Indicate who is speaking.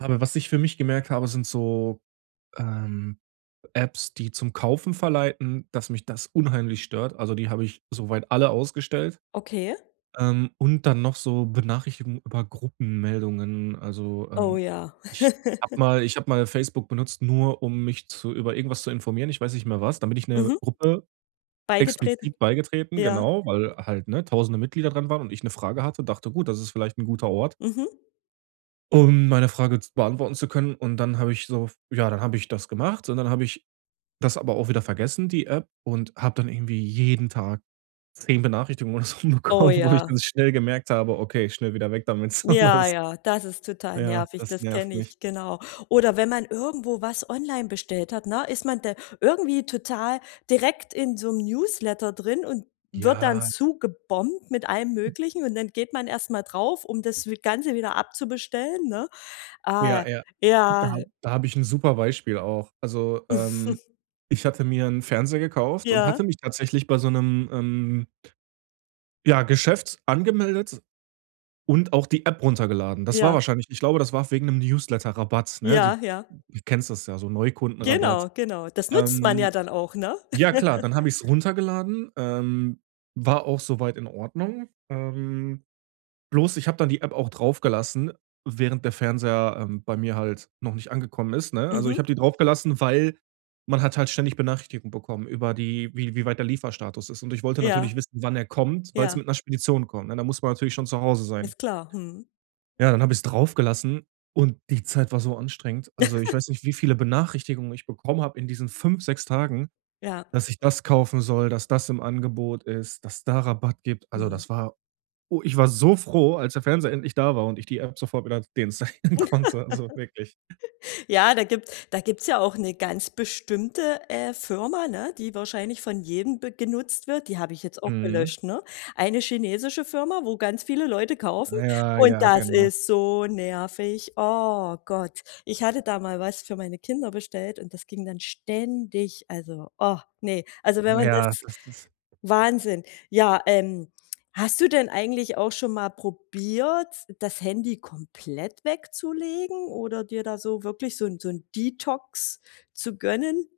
Speaker 1: Aber was ich für mich gemerkt habe, sind so, ähm, Apps, die zum Kaufen verleiten, dass mich das unheimlich stört. Also, die habe ich soweit alle ausgestellt.
Speaker 2: Okay.
Speaker 1: Ähm, und dann noch so Benachrichtigungen über Gruppenmeldungen. Also,
Speaker 2: Oh
Speaker 1: ähm,
Speaker 2: ja.
Speaker 1: ich habe mal ich habe mal Facebook benutzt, nur um mich zu über irgendwas zu informieren, ich weiß nicht mehr was, da bin ich 'ner
Speaker 2: Mhm.
Speaker 1: Gruppe
Speaker 2: Beigetreten,
Speaker 1: explizit beigetreten,
Speaker 2: ja.
Speaker 1: genau, weil halt, ne, 1.000e Mitglieder dran waren und ich 'ne Frage hatte, dachte: „Gut, das ist vielleicht 'n guter Ort
Speaker 2: Mhm.
Speaker 1: um meine Frage z beantworten zu können“, und dann habe ich so f ja, dann habe ich das gemacht, und dann habe ich das aber auch wieder vergessen, die App, und habe dann irgendwie jeden Tag 10 Benachrichtigungen oder so
Speaker 2: Oh
Speaker 1: bekommen, wo ich dann
Speaker 2: ja.
Speaker 1: schnell gemerkt habe: „Okay, schnell wieder weg damit.“ So
Speaker 2: Ja,
Speaker 1: das
Speaker 2: ja, das ist total
Speaker 1: Ja,
Speaker 2: nervig.
Speaker 1: das
Speaker 2: Das
Speaker 1: nervt
Speaker 2: kenne
Speaker 1: mich.
Speaker 2: ich, genau. Oder wenn man irgendwo was online bestellt hat, ne, ist man da irgendwie total direkt in so 'nem Newsletter drin und wird dann
Speaker 1: Ja.
Speaker 2: zugebombt mit allem Möglichen und dann geht man erst mal drauf, um das wie Ganze wieder abzubestellen, ne? Ah,
Speaker 1: Ja, ja, da
Speaker 2: ja.
Speaker 1: hab da habe ich 'n super Beispiel auch. Also, ähm, ich hatte mir 'n Fernseher gekauft und
Speaker 2: Ja.
Speaker 1: hatte mich tatsächlich bei so 'nem, ähm ja, Geschäft angemeldet und auch die App runtergeladen. Das war
Speaker 2: Ja.
Speaker 1: wahrscheinlich ich glaube, das war wegen 'nem Newsletterrabatt, ne? Du
Speaker 2: Ja, ja.
Speaker 1: kennst das ja, so Neukundenrabatt.
Speaker 2: Genau, genau. Das nutzt man ja
Speaker 1: Ähm,
Speaker 2: dann auch, ne?
Speaker 1: ja, klar, dann habe ich's runtergeladen, ähm, war auch soweit in Ordnung. Ähm, bloß, ich habe dann die App auch draufgelassen, während der Fernseher, ähm, bei mir halt noch nicht angekommen ist, ne? Also, ich
Speaker 2: Mhm.
Speaker 1: habe die draufgelassen, weil, man hat halt ständig Benachrichtigungen bekommen über die wie wie weit der der Lieferstatus ist. Und ich wollte
Speaker 2: Ja.
Speaker 1: natürlich wissen, wann er kommt, weil's
Speaker 2: Ja.
Speaker 1: mit 'ner Spedition kommt, ne? Da muss man natürlich schon zu Hause sein.
Speaker 2: Alles klar. Mhm.
Speaker 1: Ja, dann habe ich es drauf gelassen, und die Zeit war so anstrengend. Also, ich weiß nicht, wie viele Benachrichtigungen ich bekommen habe in diesen 5, 6 Tagen,
Speaker 2: Ja.
Speaker 1: dass ich das kaufen soll, dass das im Angebot ist, dass es da Rabatt gibt. Also,
Speaker 2: Mhm.
Speaker 1: das war oh, ich war so froh, als der Fernseher endlich da war und ich die App sofort wieder deinstallieren konnte, also wirklich.
Speaker 2: Ja, da gibt da gibt's ja auch 'ne ganz bestimmte, äh, Firma, ne? Die wahrscheinlich von jedem be genutzt wird. Die habe ich jetzt auch
Speaker 1: Mhm.
Speaker 2: gelöscht, ne. Eine chinesische Firma, wo ganz viele Leute kaufen
Speaker 1: Ja,
Speaker 2: und
Speaker 1: ja,
Speaker 2: das
Speaker 1: genau.
Speaker 2: ist so nervig. Oh Gott, ich hatte da mal was für meine Kinder bestellt und das ging dann ständig. Also, oh, ne. Also wenn man
Speaker 1: Ja.
Speaker 2: das
Speaker 1: Das das
Speaker 2: Wahnsinn. Ja, ähm, hast du denn eigentlich auch schon mal probiert, das Handy komplett wegzulegen oder dir da so wirklich so 'n so 'n Detox zu gönnen?